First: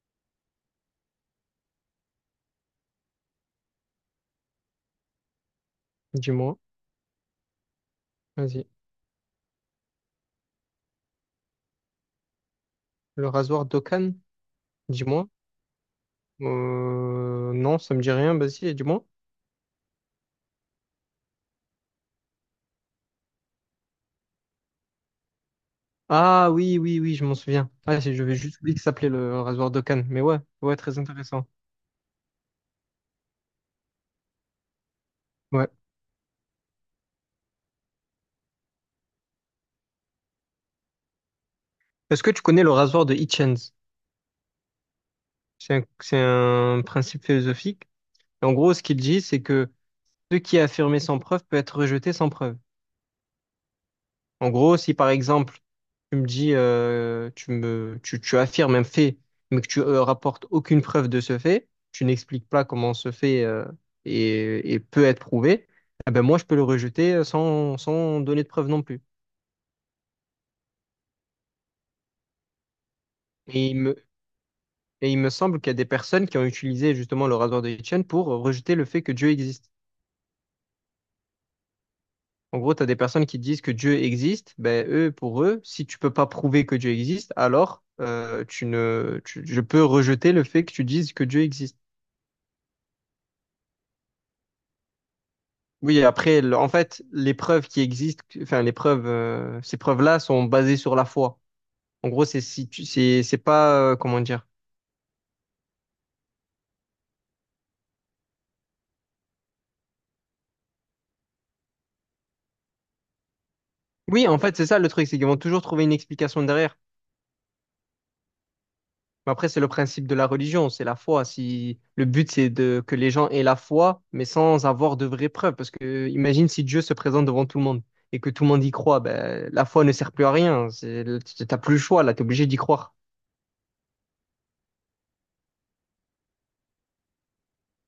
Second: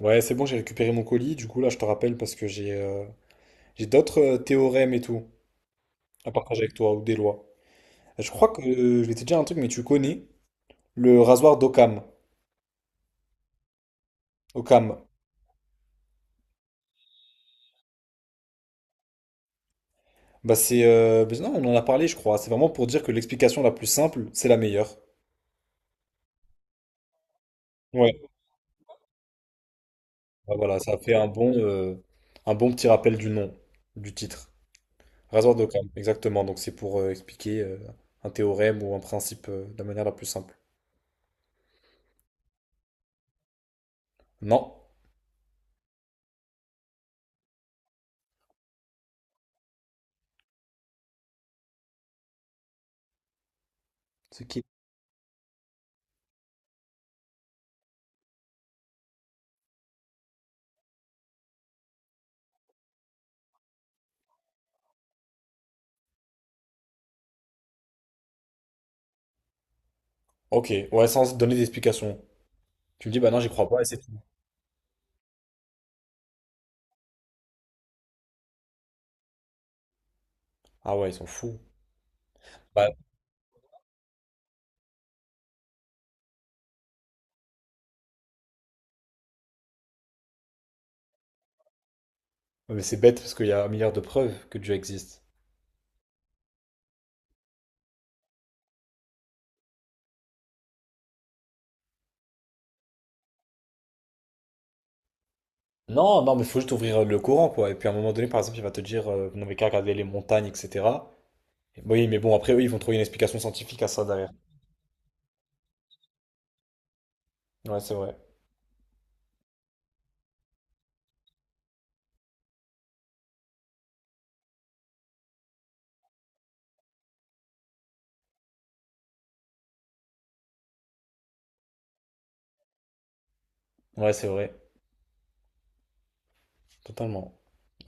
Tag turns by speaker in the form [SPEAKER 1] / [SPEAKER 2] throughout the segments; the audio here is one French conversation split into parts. [SPEAKER 1] Ouais, c'est bon, j'ai récupéré mon colis. Du coup, là, je te rappelle parce que j'ai d'autres théorèmes et tout à
[SPEAKER 2] Dis-moi,
[SPEAKER 1] partager avec toi ou des lois. Je crois que
[SPEAKER 2] vas-y.
[SPEAKER 1] je vais te dire un truc, mais tu connais le rasoir d'Occam.
[SPEAKER 2] Le rasoir d'Okan,
[SPEAKER 1] Occam.
[SPEAKER 2] dis-moi. Non, ça me dit rien, vas-y, dis-moi.
[SPEAKER 1] Bah, non, on en a parlé, je crois. C'est vraiment pour dire que l'explication la plus simple, c'est la meilleure.
[SPEAKER 2] Ah oui, oui, oui, je m'en souviens. Ah,
[SPEAKER 1] Ouais.
[SPEAKER 2] je vais juste oublier que ça s'appelait le rasoir d'Okan. Mais ouais,
[SPEAKER 1] Bah,
[SPEAKER 2] ouais,
[SPEAKER 1] voilà, ça
[SPEAKER 2] très
[SPEAKER 1] fait un
[SPEAKER 2] intéressant.
[SPEAKER 1] bon, euh, un bon petit rappel du nom, du titre. Rasoir
[SPEAKER 2] Ouais.
[SPEAKER 1] d'Occam, exactement. Donc, c'est pour expliquer un théorème ou un principe de la manière la plus simple.
[SPEAKER 2] Est-ce que tu connais le rasoir de Hitchens?
[SPEAKER 1] Non.
[SPEAKER 2] C'est un principe philosophique. Et en gros, ce qu'il dit, c'est que ce qui est affirmé sans preuve peut être rejeté sans preuve.
[SPEAKER 1] C'est
[SPEAKER 2] En
[SPEAKER 1] qui?
[SPEAKER 2] gros, si par exemple, tu me dis, tu affirmes un fait, mais que tu rapportes aucune preuve de ce fait, tu n'expliques pas comment ce fait peut être prouvé, eh ben moi, je peux le rejeter sans donner de preuve non plus.
[SPEAKER 1] Ok, ouais, sans donner d'explication. Tu me dis, bah non, j'y crois
[SPEAKER 2] Et il
[SPEAKER 1] pas et c'est
[SPEAKER 2] me,
[SPEAKER 1] tout.
[SPEAKER 2] et il me semble qu'il y a des personnes qui ont utilisé justement le rasoir de Hitchens pour rejeter le fait que Dieu existe.
[SPEAKER 1] Ah ouais, ils sont fous.
[SPEAKER 2] En gros, tu as
[SPEAKER 1] Bah,
[SPEAKER 2] des personnes qui disent que Dieu existe, ben eux, pour eux, si tu peux pas prouver que Dieu existe, alors tu ne, tu- je peux rejeter le fait que tu dises que Dieu existe.
[SPEAKER 1] ouais, mais c'est bête parce qu'il y a un milliard de preuves que Dieu existe.
[SPEAKER 2] Oui, après, en fait, les preuves qui existent, enfin, les preuves, ces preuves-là sont basées sur la foi. En gros, c'est si tu- c'est pas, comment dire.
[SPEAKER 1] Non, non, mais il faut juste ouvrir le courant, quoi. Et puis à un moment donné, par exemple, il va te dire, vous n'avez qu'à regarder les montagnes, etc. Et oui, mais bon, après, eux, ils vont trouver une explication scientifique à ça
[SPEAKER 2] Oui,
[SPEAKER 1] derrière.
[SPEAKER 2] en fait, c'est ça le truc, c'est qu'ils vont toujours trouver une explication derrière.
[SPEAKER 1] Ouais, c'est vrai.
[SPEAKER 2] Mais après, c'est le principe de la religion, c'est la foi. Si le but, c'est de que les gens aient la foi, mais sans avoir de vraies preuves. Parce que, imagine si Dieu se présente devant tout le monde et que tout le monde y croit, ben, la foi ne sert plus à rien. C'est, t'as plus le choix, là, t'es obligé d'y croire.
[SPEAKER 1] Ouais, c'est vrai. Totalement.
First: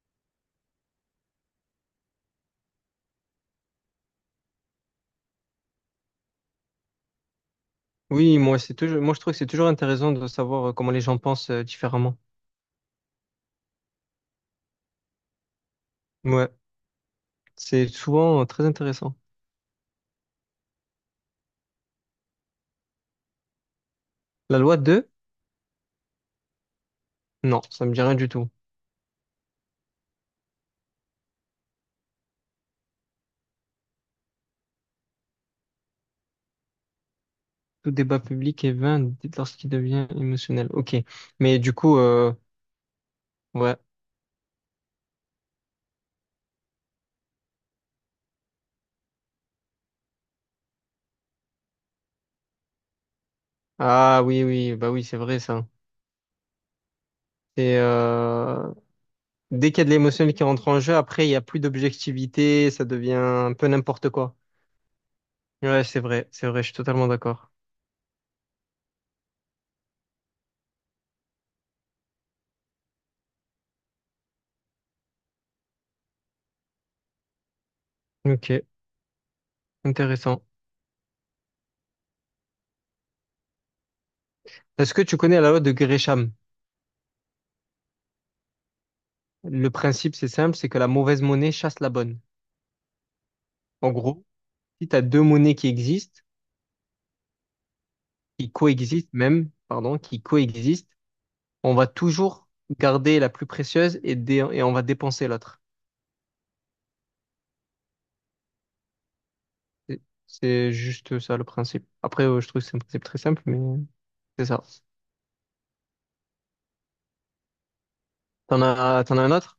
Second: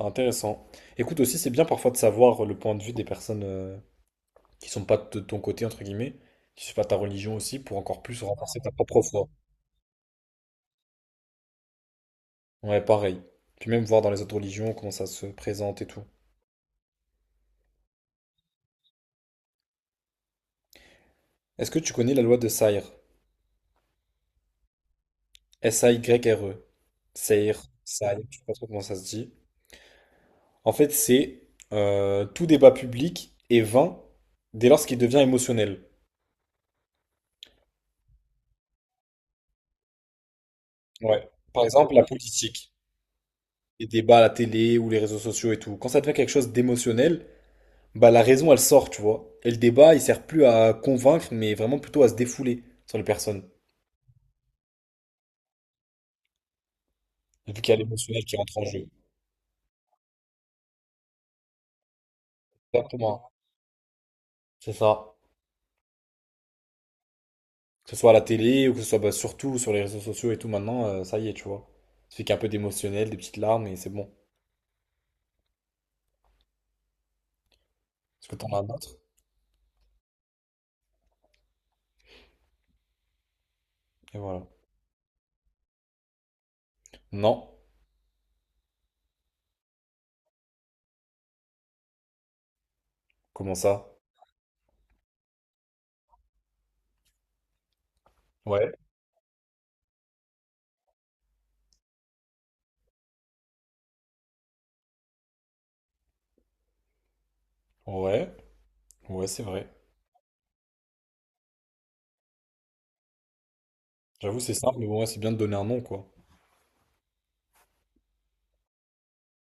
[SPEAKER 1] Intéressant. Écoute, aussi, c'est bien parfois de savoir le point de vue des personnes qui sont pas de ton côté, entre guillemets, qui sont pas ta religion aussi, pour encore plus
[SPEAKER 2] Oui, moi,
[SPEAKER 1] renforcer ta
[SPEAKER 2] c'est toujours,
[SPEAKER 1] propre
[SPEAKER 2] moi, je
[SPEAKER 1] foi.
[SPEAKER 2] trouve que c'est toujours intéressant de savoir comment les gens pensent différemment.
[SPEAKER 1] Ouais, pareil. Puis même voir dans les autres religions comment ça se présente et tout.
[SPEAKER 2] Ouais, c'est souvent très intéressant.
[SPEAKER 1] Est-ce que tu connais la loi de Sayre?
[SPEAKER 2] La loi deux,
[SPEAKER 1] Sayre. Sayre,
[SPEAKER 2] non, ça me dit rien
[SPEAKER 1] Sayre,
[SPEAKER 2] du
[SPEAKER 1] je sais
[SPEAKER 2] tout.
[SPEAKER 1] pas trop comment ça se dit. En fait, c'est tout débat public est vain dès lors qu'il devient émotionnel.
[SPEAKER 2] Tout débat public est vain dès lorsqu'il devient émotionnel. Ok,
[SPEAKER 1] Ouais.
[SPEAKER 2] mais
[SPEAKER 1] Par
[SPEAKER 2] du
[SPEAKER 1] exemple,
[SPEAKER 2] coup,
[SPEAKER 1] la politique,
[SPEAKER 2] ouais.
[SPEAKER 1] les débats à la télé ou les réseaux sociaux et tout. Quand ça devient quelque chose d'émotionnel, bah la raison elle sort, tu vois. Et le débat, il sert plus à convaincre, mais vraiment plutôt à se défouler sur les personnes,
[SPEAKER 2] Ah oui, oui, bah oui, c'est vrai ça.
[SPEAKER 1] vu qu'il y a
[SPEAKER 2] Et
[SPEAKER 1] l'émotionnel qui rentre en jeu.
[SPEAKER 2] dès qu'il y a de l'émotionnel qui rentre en jeu, après il y a plus d'objectivité, ça devient
[SPEAKER 1] Exactement.
[SPEAKER 2] un peu n'importe quoi.
[SPEAKER 1] C'est ça.
[SPEAKER 2] Ouais, c'est vrai, je suis totalement d'accord.
[SPEAKER 1] Que ce soit à la télé ou que ce soit bah, surtout sur les réseaux sociaux et tout maintenant, ça y est, tu vois. Ça fait qu'un peu d'émotionnel, des petites larmes et c'est bon. Est-ce que t'en
[SPEAKER 2] Ok,
[SPEAKER 1] as d'autres?
[SPEAKER 2] intéressant.
[SPEAKER 1] Et voilà.
[SPEAKER 2] Est-ce que tu connais la loi de Gresham?
[SPEAKER 1] Non.
[SPEAKER 2] Le principe, c'est simple, c'est que la mauvaise monnaie chasse la bonne.
[SPEAKER 1] Comment ça?
[SPEAKER 2] En gros, si tu as deux monnaies qui
[SPEAKER 1] Ouais.
[SPEAKER 2] coexistent même, pardon, qui coexistent, on va toujours garder la plus précieuse et, et on va dépenser l'autre.
[SPEAKER 1] Ouais. Ouais, c'est vrai.
[SPEAKER 2] C'est c'est juste ça le principe. Après, je trouve que c'est un principe très simple, mais
[SPEAKER 1] J'avoue,
[SPEAKER 2] c'est
[SPEAKER 1] c'est
[SPEAKER 2] ça.
[SPEAKER 1] simple, mais bon, ouais, c'est bien de donner un nom, quoi.
[SPEAKER 2] T'en as un autre?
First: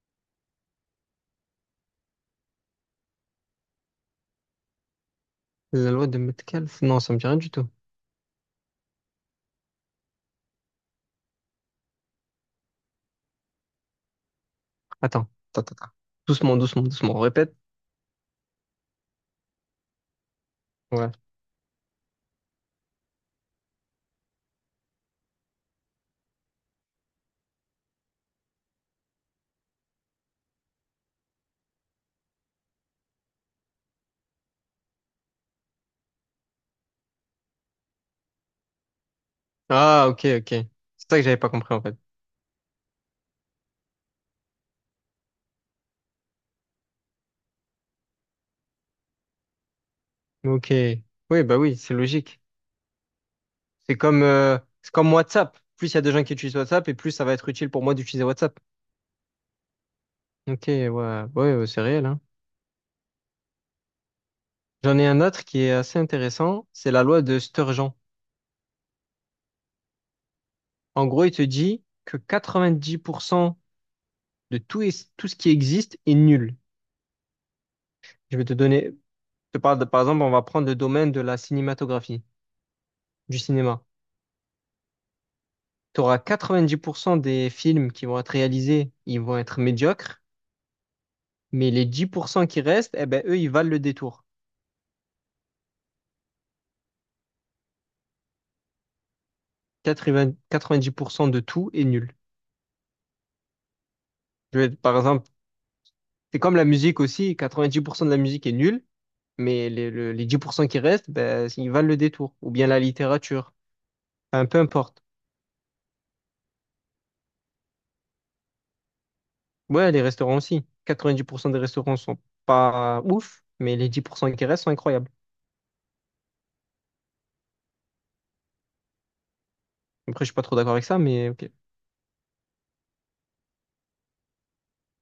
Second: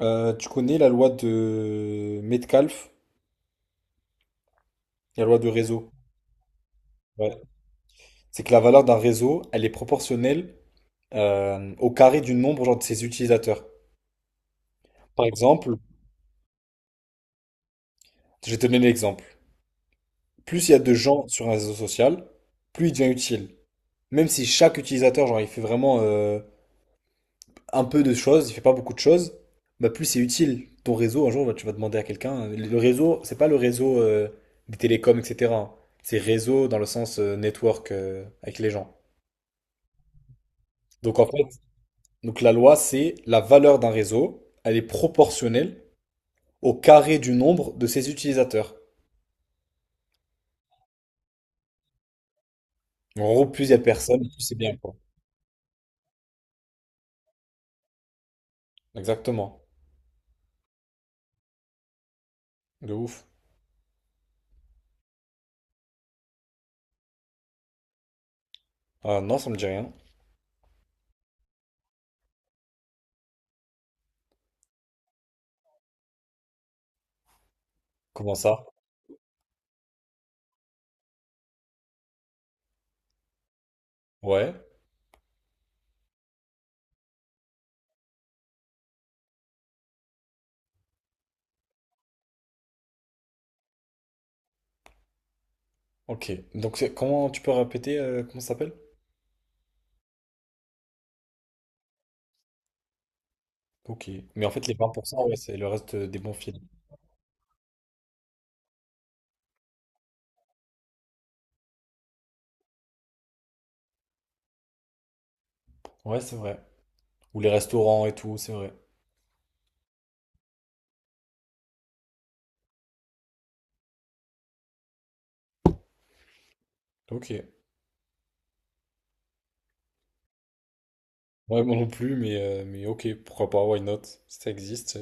[SPEAKER 1] Tu connais la loi de Metcalfe et la loi de réseau.
[SPEAKER 2] La loi de Metcalfe? Non, ça me dit
[SPEAKER 1] Ouais.
[SPEAKER 2] rien du tout.
[SPEAKER 1] C'est que la valeur d'un réseau, elle est proportionnelle au carré du nombre genre, de ses utilisateurs. Par
[SPEAKER 2] Attends, attends, attends.
[SPEAKER 1] exemple,
[SPEAKER 2] attends. Doucement, doucement, doucement. On répète.
[SPEAKER 1] je vais te donner l'exemple. Plus il y a de
[SPEAKER 2] Ouais.
[SPEAKER 1] gens sur un réseau social, plus il devient utile. Même si chaque utilisateur, genre, il fait vraiment un peu de choses, il fait pas beaucoup de choses, bah plus c'est utile. Ton réseau, un jour, bah, tu vas demander à quelqu'un. Le réseau, c'est pas le réseau des télécoms, etc. hein. C'est réseau dans le sens network avec les gens.
[SPEAKER 2] Ah, ok. C'est Ça
[SPEAKER 1] Donc
[SPEAKER 2] que
[SPEAKER 1] en
[SPEAKER 2] j'avais
[SPEAKER 1] fait,
[SPEAKER 2] pas compris en fait.
[SPEAKER 1] donc la loi, c'est la valeur d'un réseau, elle est proportionnelle au carré du nombre de ses utilisateurs.
[SPEAKER 2] Ok. Oui, bah oui, c'est logique.
[SPEAKER 1] En gros, plus il y a de personnes, plus c'est bien,
[SPEAKER 2] C'est
[SPEAKER 1] quoi.
[SPEAKER 2] comme WhatsApp. Plus il y a de gens qui utilisent WhatsApp et plus ça va être utile pour moi d'utiliser WhatsApp.
[SPEAKER 1] Exactement.
[SPEAKER 2] Ok, ouais, c'est réel, hein.
[SPEAKER 1] De ouf.
[SPEAKER 2] J'en ai un autre qui est assez intéressant, c'est la loi de Sturgeon.
[SPEAKER 1] Ah non, ça me dit rien.
[SPEAKER 2] En gros, il te dit que 90% tout ce qui existe est nul.
[SPEAKER 1] Comment
[SPEAKER 2] Je vais te
[SPEAKER 1] ça?
[SPEAKER 2] donner, je te parle de, par exemple, on va prendre le domaine de la cinématographie, du cinéma.
[SPEAKER 1] Ouais.
[SPEAKER 2] Tu auras 90% des films qui vont être réalisés, ils vont être médiocres, mais les 10% qui restent, eh ben, eux, ils valent le détour.
[SPEAKER 1] Ok, donc c'est- comment tu peux répéter comment ça s'appelle?
[SPEAKER 2] 80 90% de tout est nul.
[SPEAKER 1] Ok, mais en
[SPEAKER 2] Je
[SPEAKER 1] fait
[SPEAKER 2] vais,
[SPEAKER 1] les
[SPEAKER 2] par
[SPEAKER 1] 20%
[SPEAKER 2] exemple,
[SPEAKER 1] ouais, c'est le reste des bons
[SPEAKER 2] c'est comme
[SPEAKER 1] films.
[SPEAKER 2] la musique aussi, 90% de la musique est nulle, mais les 10% qui restent, ben, ils valent le détour. Ou bien la littérature, enfin, peu importe.
[SPEAKER 1] Ouais, c'est vrai. Ou les restaurants et tout, c'est vrai.
[SPEAKER 2] Ouais, les restaurants aussi. 90% des restaurants sont pas ouf, mais les 10% qui restent sont incroyables.
[SPEAKER 1] Ok.
[SPEAKER 2] Après, je suis pas trop d'accord avec ça, mais ok.
[SPEAKER 1] Ouais, moi non plus, mais ok, pourquoi pas, why not? Ça existe.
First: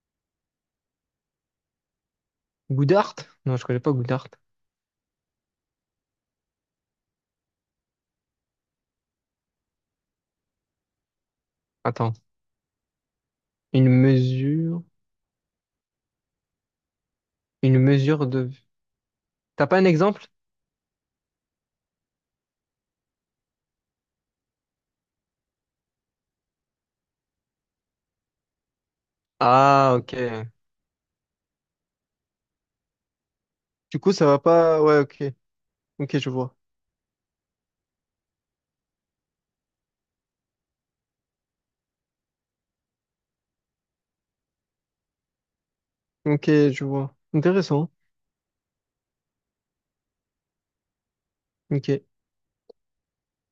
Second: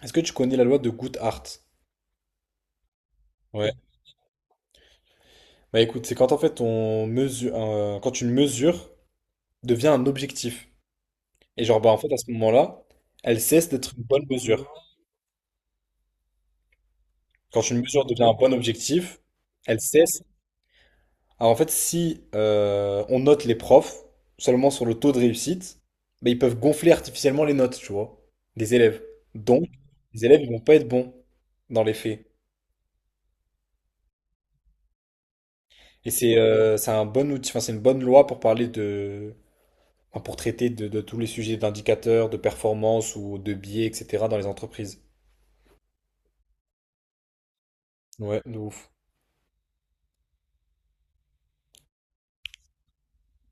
[SPEAKER 1] Est-ce que tu connais la loi de Goodhart?
[SPEAKER 2] Goudart? Non, je
[SPEAKER 1] Ouais.
[SPEAKER 2] connais pas Goudart.
[SPEAKER 1] Bah écoute, c'est quand en fait quand une mesure devient un objectif. Et genre, bah en fait à
[SPEAKER 2] Attends,
[SPEAKER 1] ce moment-là, elle cesse
[SPEAKER 2] une
[SPEAKER 1] d'être une bonne mesure.
[SPEAKER 2] mesure,
[SPEAKER 1] Quand une
[SPEAKER 2] une
[SPEAKER 1] mesure devient
[SPEAKER 2] mesure
[SPEAKER 1] un
[SPEAKER 2] de...
[SPEAKER 1] bon objectif,
[SPEAKER 2] T'as pas
[SPEAKER 1] elle
[SPEAKER 2] un
[SPEAKER 1] cesse.
[SPEAKER 2] exemple?
[SPEAKER 1] Alors en fait, si on note les profs seulement sur le taux de réussite, bah, ils peuvent gonfler artificiellement les notes, tu vois, des élèves. Donc,
[SPEAKER 2] Ah,
[SPEAKER 1] les élèves ils
[SPEAKER 2] ok.
[SPEAKER 1] vont pas être bons dans les faits.
[SPEAKER 2] Du coup, ça va pas... Ouais, ok.
[SPEAKER 1] Et
[SPEAKER 2] Ok, je
[SPEAKER 1] c'est
[SPEAKER 2] vois.
[SPEAKER 1] euh, c'est un bon outil, enfin, c'est une bonne loi pour parler de, enfin, pour traiter de, tous les sujets d'indicateurs, de performance ou de biais, etc. dans les entreprises.
[SPEAKER 2] Ok, je vois. Intéressant.
[SPEAKER 1] Ouais, de ouf.
[SPEAKER 2] Ok.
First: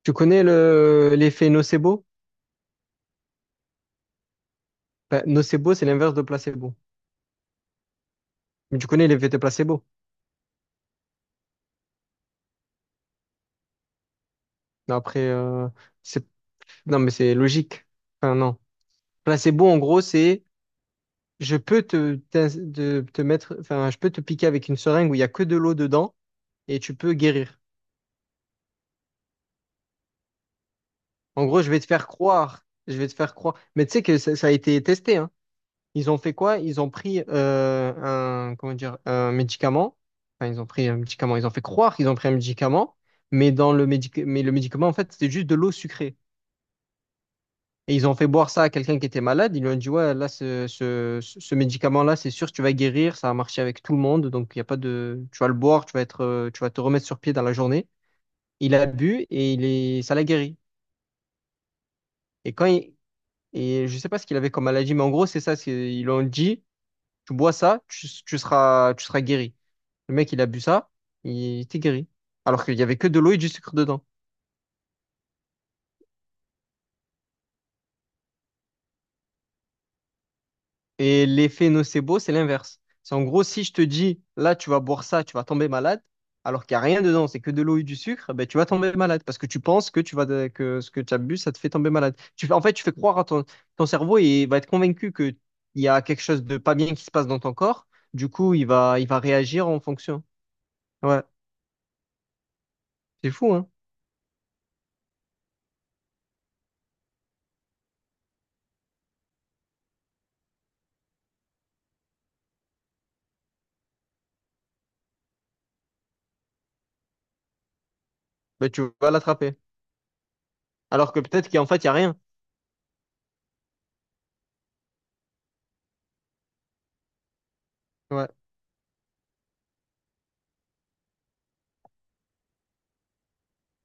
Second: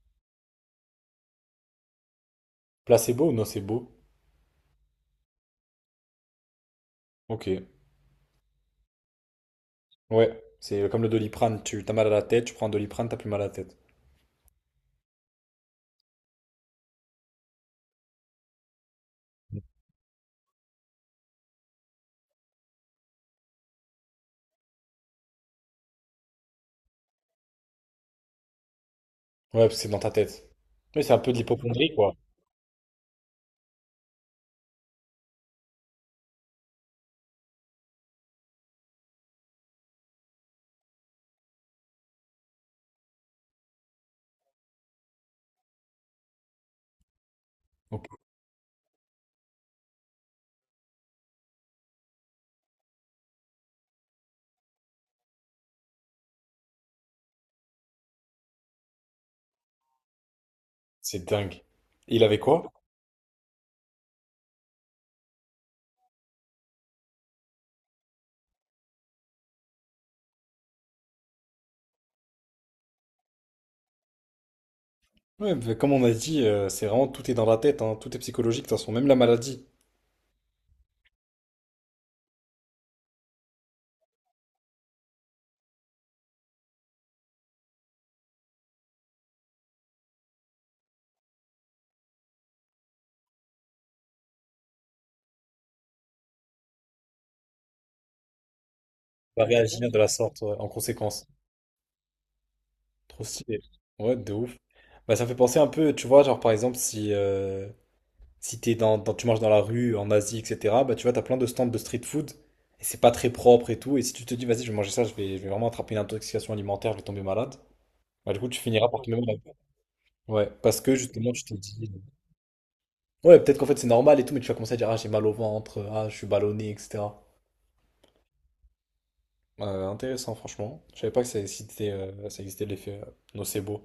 [SPEAKER 2] Tu connais l'effet nocebo?
[SPEAKER 1] Placebo ou nocebo?
[SPEAKER 2] Ben, nocebo, c'est l'inverse de placebo.
[SPEAKER 1] Ok.
[SPEAKER 2] Mais tu connais l'effet de placebo.
[SPEAKER 1] Ouais, c'est comme le doliprane. Tu t'as mal à la tête, tu prends un doliprane, t'as plus mal à la tête.
[SPEAKER 2] Mais Après, euh, c'est, non, mais c'est logique. Enfin, non.
[SPEAKER 1] Ouais,
[SPEAKER 2] Placebo, en gros, c'est je peux te, t'in- de- te mettre, enfin, je peux te piquer avec une seringue où il n'y a que de l'eau dedans et tu peux guérir.
[SPEAKER 1] parce que c'est dans ta tête. Oui, c'est un peu de
[SPEAKER 2] En gros, je vais te
[SPEAKER 1] l'hypocondrie,
[SPEAKER 2] faire
[SPEAKER 1] quoi.
[SPEAKER 2] croire. Je vais te faire croire. Mais tu sais que ça a été testé, hein. Ils ont fait quoi? Ils ont pris un, comment dire, un médicament. Enfin, ils ont pris un médicament. Ils ont fait croire qu'ils ont pris un médicament, mais le médicament, en fait, c'était juste de l'eau sucrée. Et
[SPEAKER 1] Ok.
[SPEAKER 2] ils ont fait boire ça à quelqu'un qui était malade. Ils lui ont dit, ouais, là, ce médicament-là, c'est sûr, tu vas guérir. Ça a marché avec tout le monde. Donc, il y a pas de, tu vas le boire, tu vas te remettre sur pied dans la journée. Il a bu et ça l'a guéri.
[SPEAKER 1] C'est dingue. Et il avait
[SPEAKER 2] Et quand
[SPEAKER 1] quoi?
[SPEAKER 2] il, et je sais pas ce qu'il avait comme maladie, mais en gros, c'est ça. Ils lui ont dit, tu bois ça, tu seras guéri. Le mec, il a bu ça, il était guéri. Alors qu'il y avait que de l'eau et du sucre dedans.
[SPEAKER 1] Ouais, bah, comme on a dit, c'est vraiment tout est dans la tête, hein, tout est psychologique, de toute façon, même la maladie
[SPEAKER 2] Et l'effet nocebo, c'est l'inverse. C'est en gros, si je te dis, là, tu vas boire ça, tu vas tomber malade, alors qu'il n'y a rien dedans, c'est que de l'eau et du sucre, ben, tu vas tomber malade parce que tu penses que, que ce que tu as bu, ça te fait tomber malade. Tu fais croire à ton, ton cerveau et il va être convaincu qu'il y a quelque chose de pas bien qui se passe dans ton corps. Du coup, il va
[SPEAKER 1] va
[SPEAKER 2] réagir en
[SPEAKER 1] réagir de la
[SPEAKER 2] fonction.
[SPEAKER 1] sorte, ouais, en
[SPEAKER 2] Ouais,
[SPEAKER 1] conséquence. Trop
[SPEAKER 2] c'est fou,
[SPEAKER 1] stylé.
[SPEAKER 2] hein?
[SPEAKER 1] Ouais, de ouf. Bah, ça me fait penser un peu, tu vois, genre par exemple, si t'es tu marches dans la rue, en Asie, etc., bah tu vois, t'as plein de stands de street food, et c'est pas très propre et tout, et si tu te dis, vas-y, je vais manger ça, je vais vraiment attraper une intoxication alimentaire, je vais tomber malade, bah du coup, tu
[SPEAKER 2] Ben, tu
[SPEAKER 1] finiras par
[SPEAKER 2] vas
[SPEAKER 1] tomber malade.
[SPEAKER 2] l'attraper.
[SPEAKER 1] Ouais, parce que
[SPEAKER 2] Alors que
[SPEAKER 1] justement, tu
[SPEAKER 2] peut-être
[SPEAKER 1] te
[SPEAKER 2] qu'en fait, il n'y
[SPEAKER 1] dis.
[SPEAKER 2] a rien.
[SPEAKER 1] Ouais, peut-être qu'en fait c'est normal et tout, mais tu vas commencer à dire, ah, j'ai mal au ventre, ah, je suis ballonné, etc.
[SPEAKER 2] Ouais,
[SPEAKER 1] Intéressant, franchement. Je savais pas que ça existait l'effet nocebo.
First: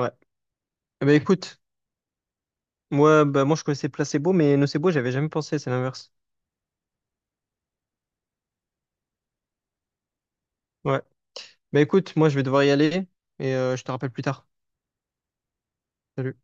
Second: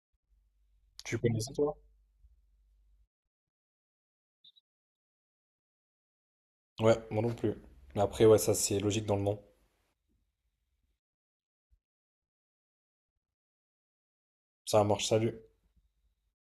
[SPEAKER 2] ouais. Eh ben,
[SPEAKER 1] Tu connaissais,
[SPEAKER 2] écoute.
[SPEAKER 1] toi?
[SPEAKER 2] Ouais, bah moi je connaissais Placebo, mais Nocebo, j'avais jamais pensé, c'est l'inverse.
[SPEAKER 1] Ouais, moi non plus. Mais après, ouais, ça c'est logique dans le nom.
[SPEAKER 2] Ouais. Bah écoute, moi je vais devoir y aller et je te rappelle plus tard.
[SPEAKER 1] Ça marche, salut.
[SPEAKER 2] Salut.